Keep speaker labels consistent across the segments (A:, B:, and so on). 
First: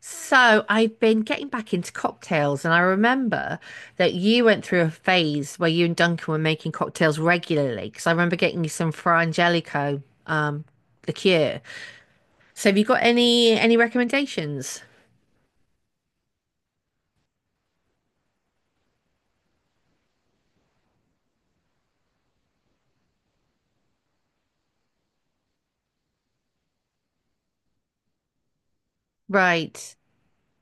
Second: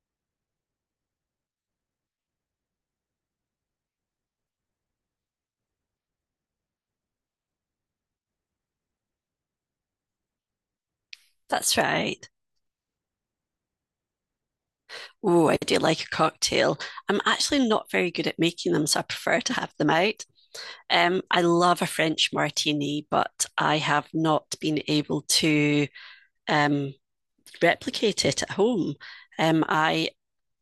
A: So I've been getting back into cocktails, and I remember that you went through a phase where you and Duncan were making cocktails regularly. Because I remember getting you some Fra Angelico um, liqueur.
B: That's right.
A: So have you got any recommendations?
B: Oh, I do like a cocktail. I'm actually not very good at making them, so I prefer to have them out. I love a French martini, but I have not been able to um, replicate it at home. Um,
A: Right.
B: I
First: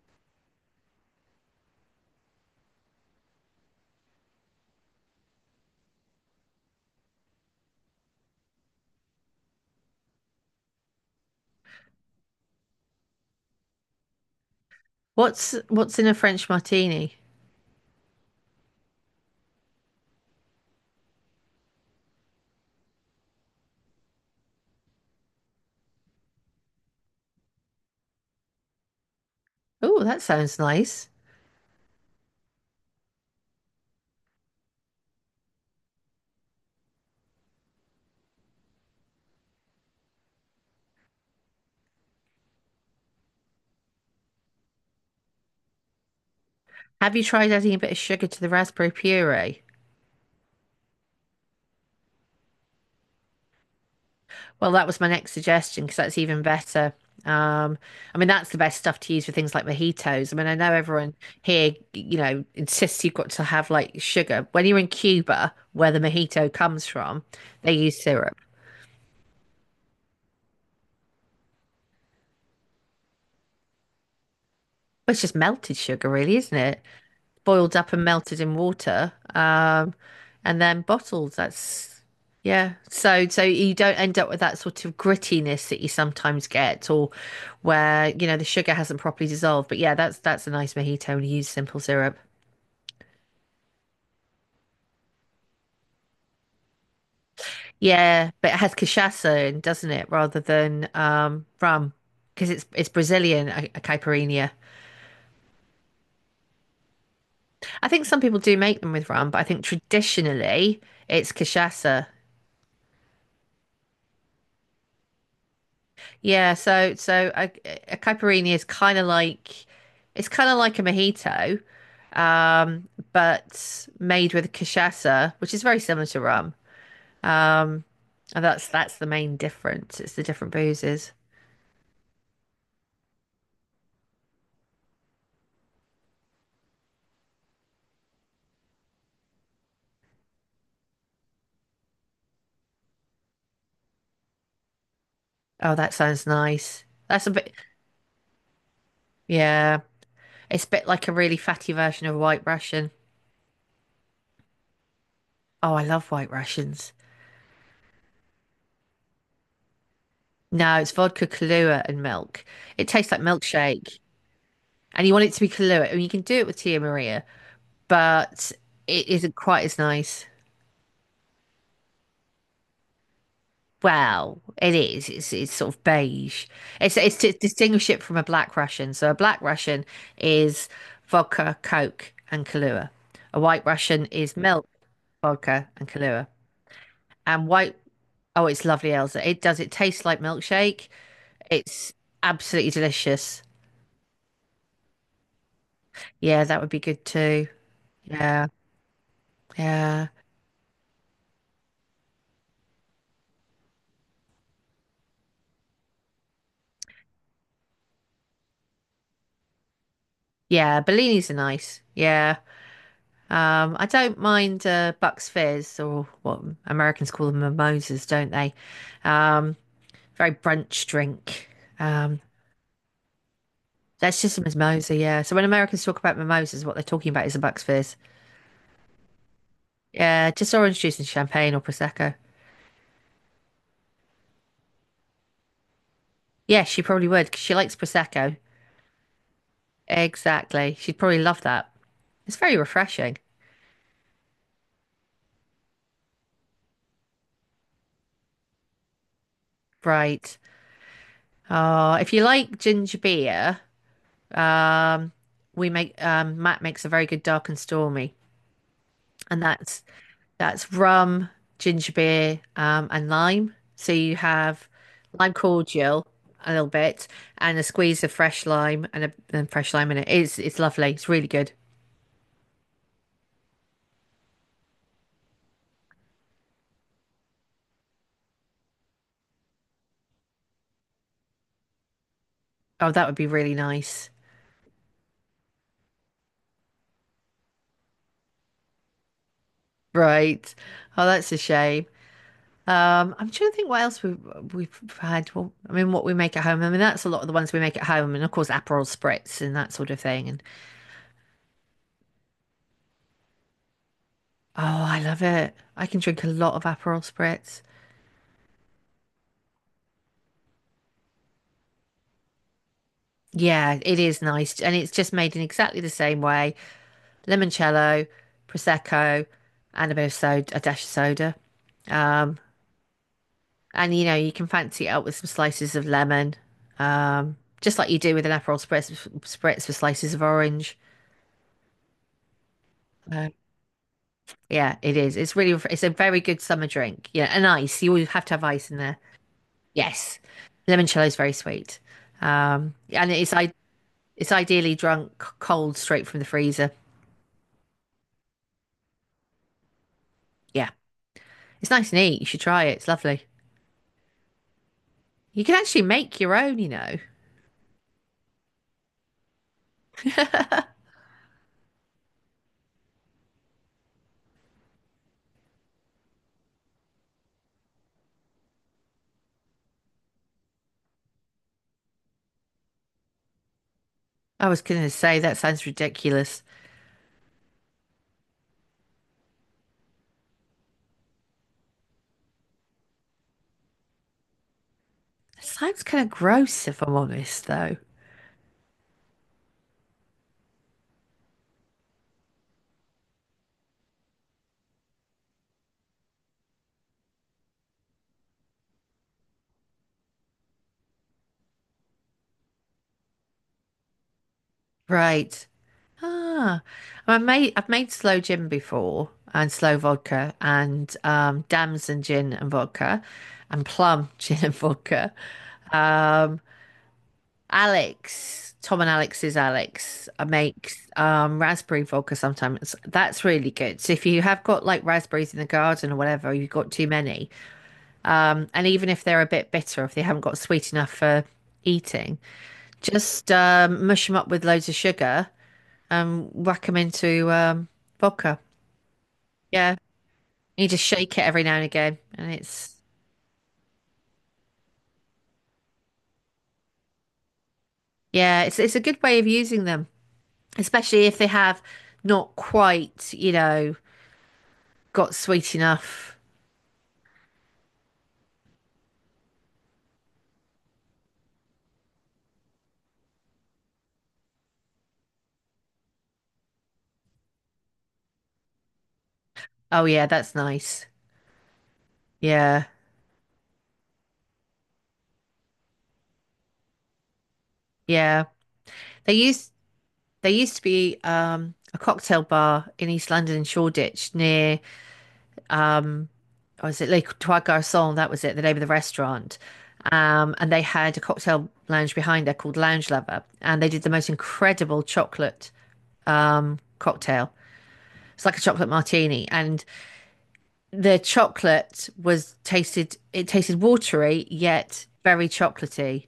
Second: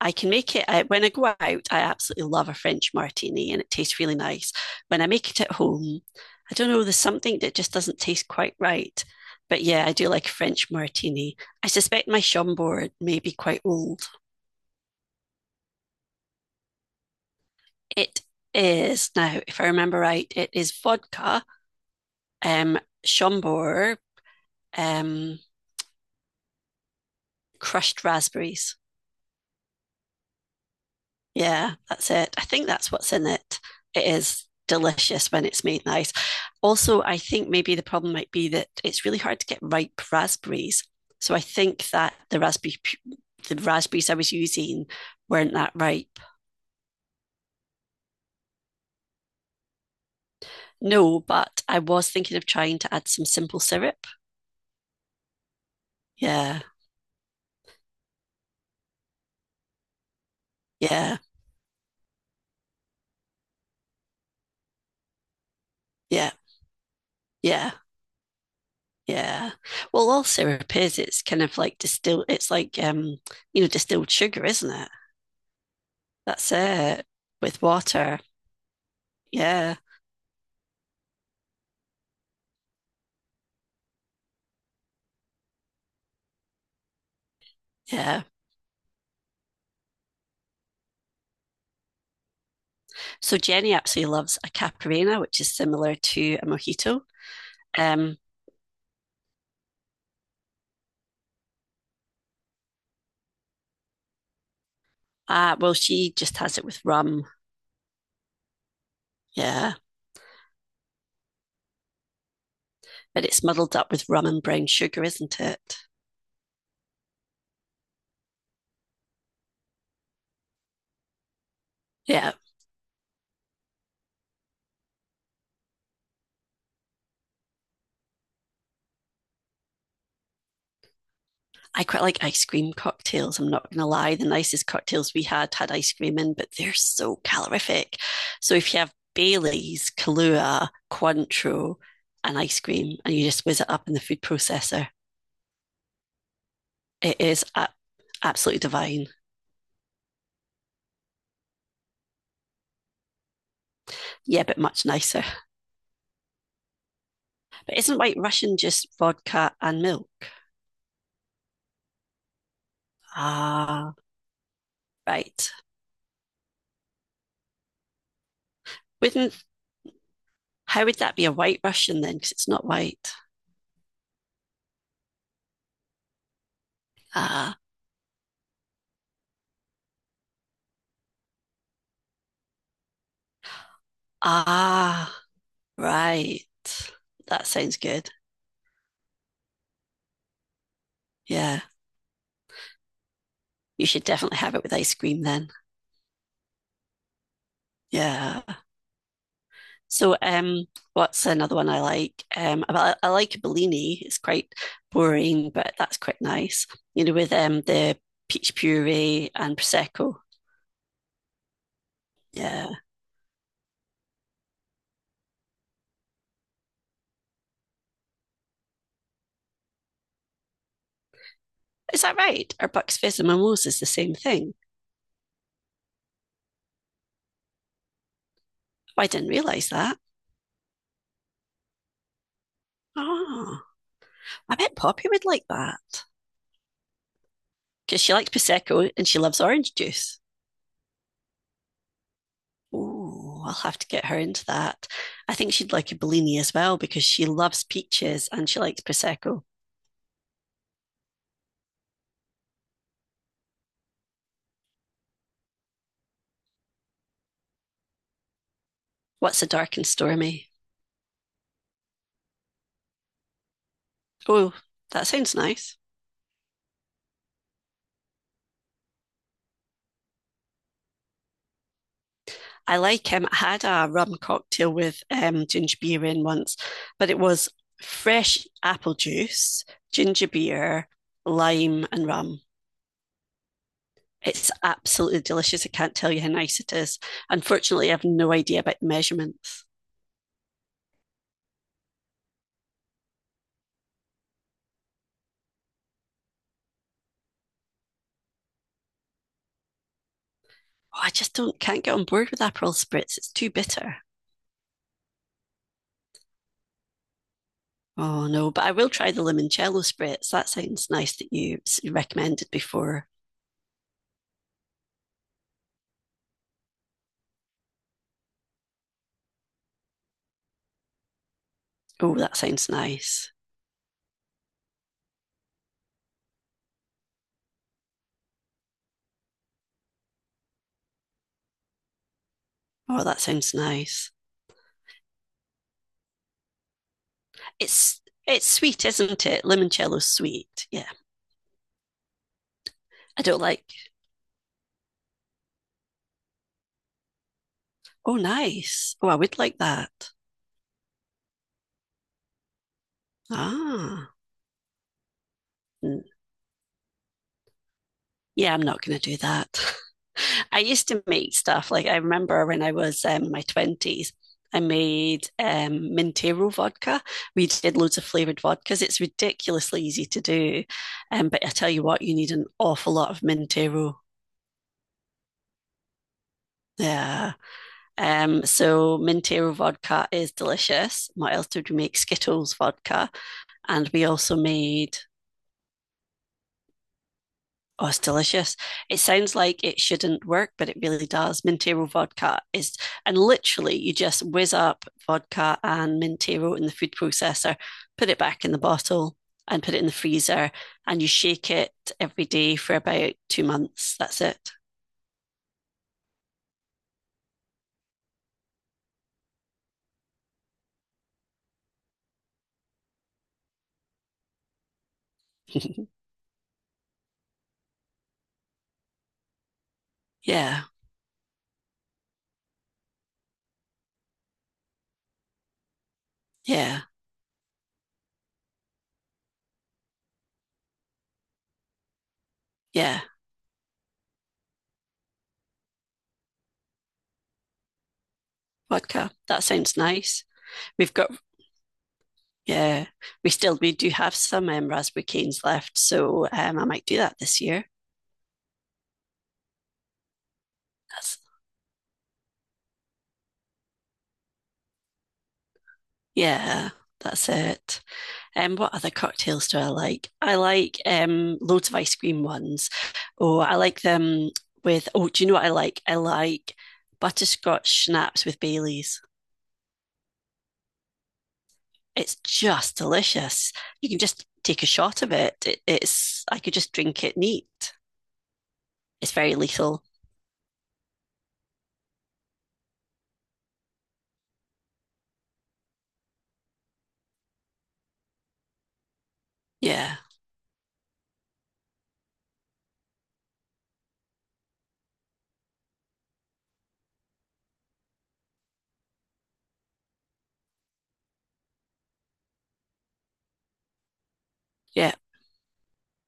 B: I can make it when I go out. I absolutely love a French martini, and it tastes really nice. When I make it at home, I don't know. There's something that just doesn't taste quite right. But yeah, I do like a French martini. I suspect my Schomburg may be quite old.
A: What's in a French martini?
B: It is now, if I remember right, it is vodka, um, Schomburg, um, crushed raspberries.
A: Oh, that sounds nice.
B: Yeah, that's it. I think that's what's in it. It is delicious when it's made nice. Also, I think maybe the problem might be that it's really hard to get ripe raspberries. So I think that the raspberries I was using weren't that ripe.
A: Have you tried adding a bit of sugar to the raspberry puree?
B: No, but I was thinking of trying to add some simple syrup.
A: Well, that was my next suggestion because that's even
B: Yeah,
A: better. Um, I mean, that's the best stuff to use for things like mojitos. I mean, I know everyone
B: yeah,
A: here, insists you've got to have like sugar. When you're in Cuba, where the
B: yeah,
A: mojito comes from,
B: yeah.
A: they use syrup.
B: Yeah. Well, all syrup is, it's kind of like distilled, it's like, distilled sugar, isn't it?
A: Well, it's just melted sugar, really,
B: That's
A: isn't it?
B: it with
A: Boiled up and
B: water.
A: melted in water,
B: Yeah.
A: and then bottled. That's yeah. So you don't end up with that sort of grittiness that you sometimes get, or where
B: Yeah.
A: you know, the sugar hasn't properly dissolved. But yeah, that's a nice mojito when you use simple syrup.
B: So Jenny actually loves a Caparina, which is similar to a mojito. Um,
A: Yeah, but it has cachaça in, doesn't it, rather than rum. Because it's Brazilian a caipirinha.
B: ah, well, she just has it with rum.
A: I think some people do make them with rum, but I think
B: Yeah.
A: traditionally it's cachaça.
B: But it's muddled up with rum and brown sugar, isn't it?
A: Yeah, so a caipirinha is kind of like, it's kind of like, a mojito,
B: Yeah.
A: um, but made with cachaça, which is very similar to rum. Um, and that's the main difference. It's the different boozes.
B: I quite like ice cream cocktails. I'm not going to lie. The nicest cocktails we had had ice cream in, but they're so calorific. So if you have Bailey's, Kahlua, Cointreau, and ice cream, and you just whiz it up in the food processor,
A: Oh, that sounds nice.
B: it
A: That's a
B: is
A: bit,
B: a- absolutely divine.
A: yeah. It's a bit like a really fatty version of White Russian.
B: Yeah, but much nicer.
A: Oh, I love White Russians.
B: But isn't White Russian just vodka and milk?
A: No, it's vodka, Kahlua, and milk. It tastes like
B: Ah,
A: milkshake, and you want it to be
B: right.
A: Kahlua, and you can do it with Tia Maria. But it isn't
B: Wouldn't
A: quite as nice.
B: how would that be a White Russian then? Because it's not white.
A: Well, it is. It's sort of beige. It's to
B: Ah,
A: distinguish it from a black Russian. So a black Russian is vodka, Coke, and Kahlua. A white Russian is milk,
B: ah,
A: vodka, and Kahlua.
B: right.
A: And
B: That
A: white,
B: sounds good.
A: oh, it's lovely, Elsa. It does. It tastes like milkshake.
B: Yeah.
A: It's absolutely delicious.
B: You should definitely have it with ice cream then.
A: Yeah, that would be good too.
B: Yeah.
A: Yeah, yeah,
B: So what's another one I like? I like a Bellini. It's quite boring, but that's quite nice. You know, with the peach puree and prosecco.
A: yeah. Bellinis are nice. Yeah.
B: Yeah.
A: I don't mind Bucks Fizz, or what Americans call them, mimosas, don't they? Um, very brunch drink.
B: Is that
A: Um,
B: right? Are Bucks Fizz and mimosas the same
A: that's just a
B: thing?
A: mimosa, yeah. So when Americans talk about mimosas, what they're talking about is a Bucks Fizz.
B: Oh, I didn't realise that.
A: Yeah, just orange juice and champagne or prosecco.
B: Oh, I bet Poppy would like that
A: Yeah, she probably would because she likes
B: because she likes
A: prosecco.
B: prosecco and she loves orange juice.
A: Exactly, she'd probably love that. It's very refreshing,
B: Oh, I'll have to get her into that. I think she'd like a Bellini as well because she loves peaches and she likes prosecco.
A: right? If you like ginger beer, um, we make Matt makes a very good dark and stormy, and
B: What's a dark and stormy?
A: that's rum, ginger beer, and lime. So you
B: Oh,
A: have
B: that
A: lime
B: sounds nice.
A: cordial, a little bit, and a squeeze of fresh lime, and a and fresh lime in it. It's lovely. It's really good.
B: I like him. I had a rum cocktail with ginger beer in once, but it was fresh apple juice, ginger beer, lime, and rum.
A: Oh, that would be really nice.
B: It's absolutely delicious. I can't tell you how nice it is. Unfortunately, I have no idea about the measurements.
A: Right. Oh, that's a shame. I'm trying to think what else we we've had. Well, I mean, what we make at home. I mean, that's a lot of the ones we make at home, and of course, Aperol spritz and that sort of thing. And
B: Oh, I just don't can't get on board with Aperol spritz. It's too bitter.
A: oh, I love it. I can drink a lot of Aperol spritz.
B: Oh no, but I will try the limoncello spritz. That sounds nice that you recommended before.
A: Yeah, it is nice, and it's just made in exactly the same way. Limoncello, prosecco, and a bit of soda, a dash of soda.
B: Oh, that
A: Um,
B: sounds nice.
A: and you know, you can fancy it up with some slices of lemon, just like you do with an Aperol spritz with slices of orange.
B: Oh, that
A: Uh,
B: sounds nice.
A: yeah, it is. It's it's a very good summer drink. Yeah, and ice. You always have to have
B: It's
A: ice in
B: sweet,
A: there.
B: isn't it? Limoncello's
A: Yes,
B: sweet. Yeah.
A: limoncello is very sweet, um, and
B: I
A: it's
B: don't
A: i
B: like.
A: it's ideally drunk cold straight from the freezer.
B: Oh, nice. Oh, I would like that.
A: Yeah, it's nice and neat. You should try it. It's lovely.
B: Ah.
A: You can actually
B: Mm.
A: make your own, you know.
B: Yeah, I'm not going to do that. I used to make stuff like I remember when I was in my 20s, I made Mintero vodka. We did loads of flavored vodkas. It's ridiculously easy to do. But I tell you what, you need an awful lot of Mintero.
A: I was going to say that sounds ridiculous.
B: Yeah. So Mintero vodka is delicious. What else did we make? Skittles vodka, and we also made.
A: It sounds kind of gross, if I'm honest, though.
B: Oh, it's delicious. It sounds like it shouldn't work, but it really does. Mintero vodka is, and literally, you just whiz up vodka and Mintero in the food processor, put it back in the bottle, and put it in the freezer, and you shake it every day for about 2 months. That's it.
A: Right. Ah, I've made slow gin before and slow vodka and damson gin and vodka and plum gin and vodka. Um, Alex, Tom and Alex's Alex
B: yeah,
A: makes raspberry vodka sometimes. That's really good. So if you have got like raspberries in the garden or whatever, you've got
B: yeah,
A: too many. And even if they're a bit bitter, if they haven't got sweet enough for eating,
B: yeah.
A: just mush them up with loads of sugar and whack them into vodka.
B: Vodka. That
A: Yeah,
B: sounds nice.
A: you just
B: We've got
A: shake it every now and again, and it's
B: Yeah, we do have some raspberry canes left, so I might do that this year.
A: yeah, it's a good way of using them, especially if
B: That's
A: they have not quite, you know, got sweet enough.
B: yeah, that's it. What other cocktails do I like? I like loads of ice cream ones. Oh, I like them with oh, do you know what I like? I like butterscotch schnapps with Baileys.
A: Oh yeah, that's nice.
B: It's
A: Yeah,
B: just delicious. You can just take a shot of it. It's I could just drink it neat.
A: yeah.
B: It's
A: They
B: very
A: used
B: lethal.
A: they used to be a cocktail bar in East London, in Shoreditch, near, or was it Les Trois Garçons? That was it, the name of the restaurant.
B: Yeah,
A: And they had a cocktail lounge behind there called Lounge Lover, and they did the most incredible chocolate cocktail. It's like a chocolate martini, and the chocolate was tasted. It tasted watery yet
B: yeah.
A: very chocolatey,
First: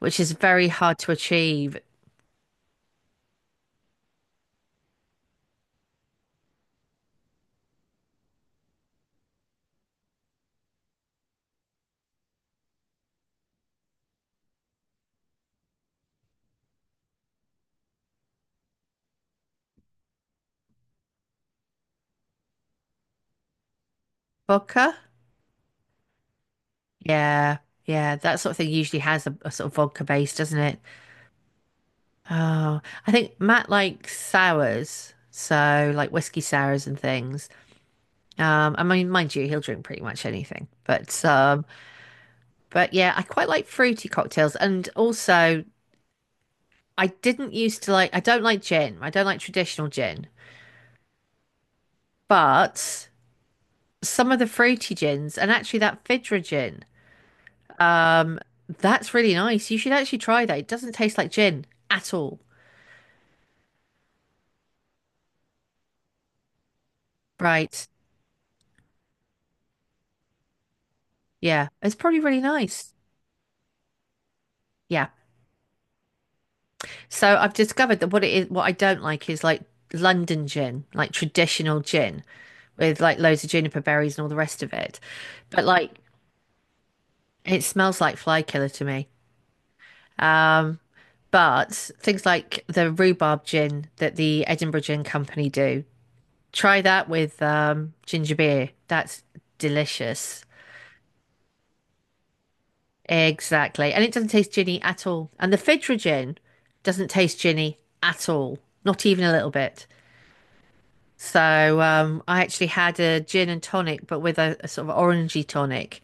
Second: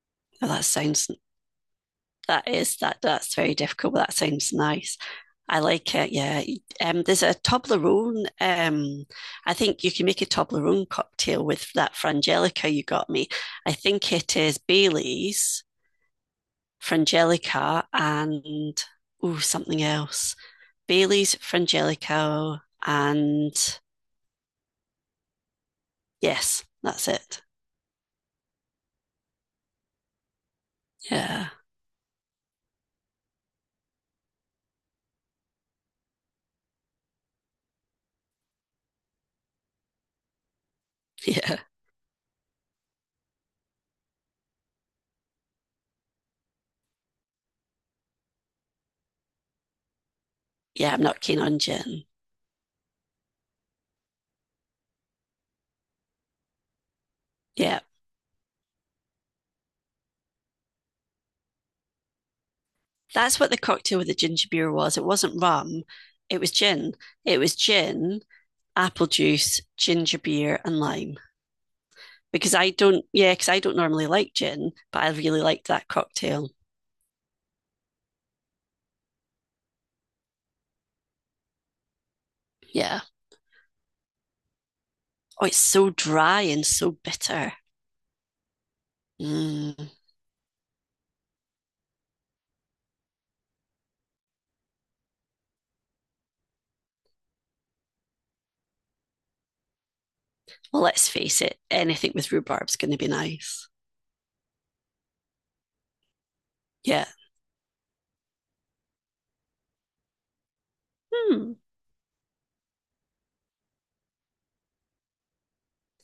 A: which is
B: Well, that
A: very hard
B: sounds
A: to achieve.
B: that's very difficult, but that sounds nice. I like it. Yeah. There's a Toblerone. I think you can make a Toblerone cocktail with that frangelica you got me. I think it is Bailey's frangelica and oh something else. Bailey's frangelica and
A: Vodka,
B: yes, that's it.
A: yeah, yeah, that sort of thing usually has a sort of vodka base, doesn't it?
B: Yeah,
A: Oh, I think Matt likes sours, so like whiskey sours and things. I mean, mind you, he'll drink pretty much anything. But
B: yeah,
A: um, but yeah, I quite like fruity cocktails, and also I didn't used to like. I don't like gin. I don't like traditional gin,
B: yeah. I'm not keen on gin.
A: but some of the fruity gins, and actually that Fidra gin,
B: Yeah.
A: um, that's really nice. You should actually try that. It doesn't taste like gin at all,
B: That's what the cocktail with the ginger beer was. It wasn't rum, it was gin. It was
A: right?
B: gin, apple juice, ginger beer, and lime.
A: Yeah, it's probably really
B: Because I
A: nice.
B: don't, yeah, because I don't normally like gin, but
A: Yeah.
B: I really liked that cocktail.
A: So I've discovered that what it is, what I don't like is like London gin, like traditional gin with
B: Yeah.
A: like loads of juniper berries and all the rest of it.
B: Oh, it's
A: But like
B: so dry and so bitter.
A: it smells like fly killer to me.
B: Mm.
A: Um, but things like the rhubarb gin that the Edinburgh Gin Company do, try that with ginger beer. That's delicious.
B: Well, let's face it, anything with rhubarb's going to be nice.
A: Exactly. And it doesn't taste ginny at all. And the Fidra gin
B: Yeah.
A: doesn't taste ginny at all, not even a little bit.
B: Hmm.
A: So I actually had a gin and tonic, but with a sort of orangey tonic,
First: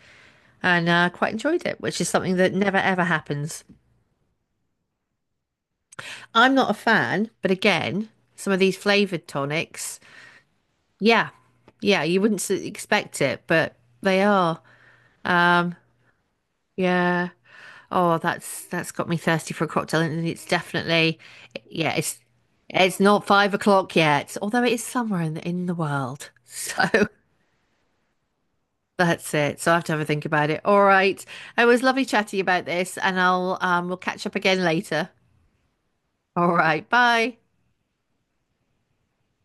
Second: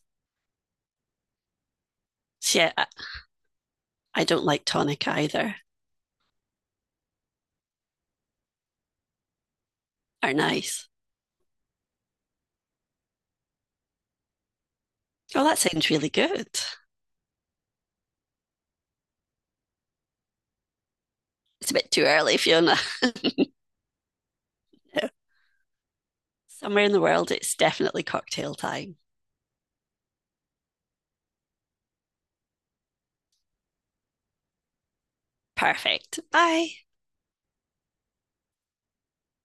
A: and quite enjoyed it, which is something that
B: So, yeah,
A: never ever happens.
B: I don't like tonic either.
A: I'm not a fan, but again, some of these flavored tonics,
B: Are nice.
A: yeah, yeah, you wouldn't expect it, but they are.
B: Oh, that
A: Um,
B: sounds really good.
A: yeah. Oh, that's got me thirsty for a cocktail, and it's definitely,
B: It's a bit
A: yeah,
B: too early, Fiona.
A: it's not 5 o'clock yet, although it is somewhere in the world.
B: Somewhere
A: So
B: in the world, it's definitely cocktail time.
A: that's it. So I have to have a think about it. All right. It was lovely chatting about this, and I'll we'll catch up again later.
B: Perfect.
A: All
B: Bye.
A: right. Bye.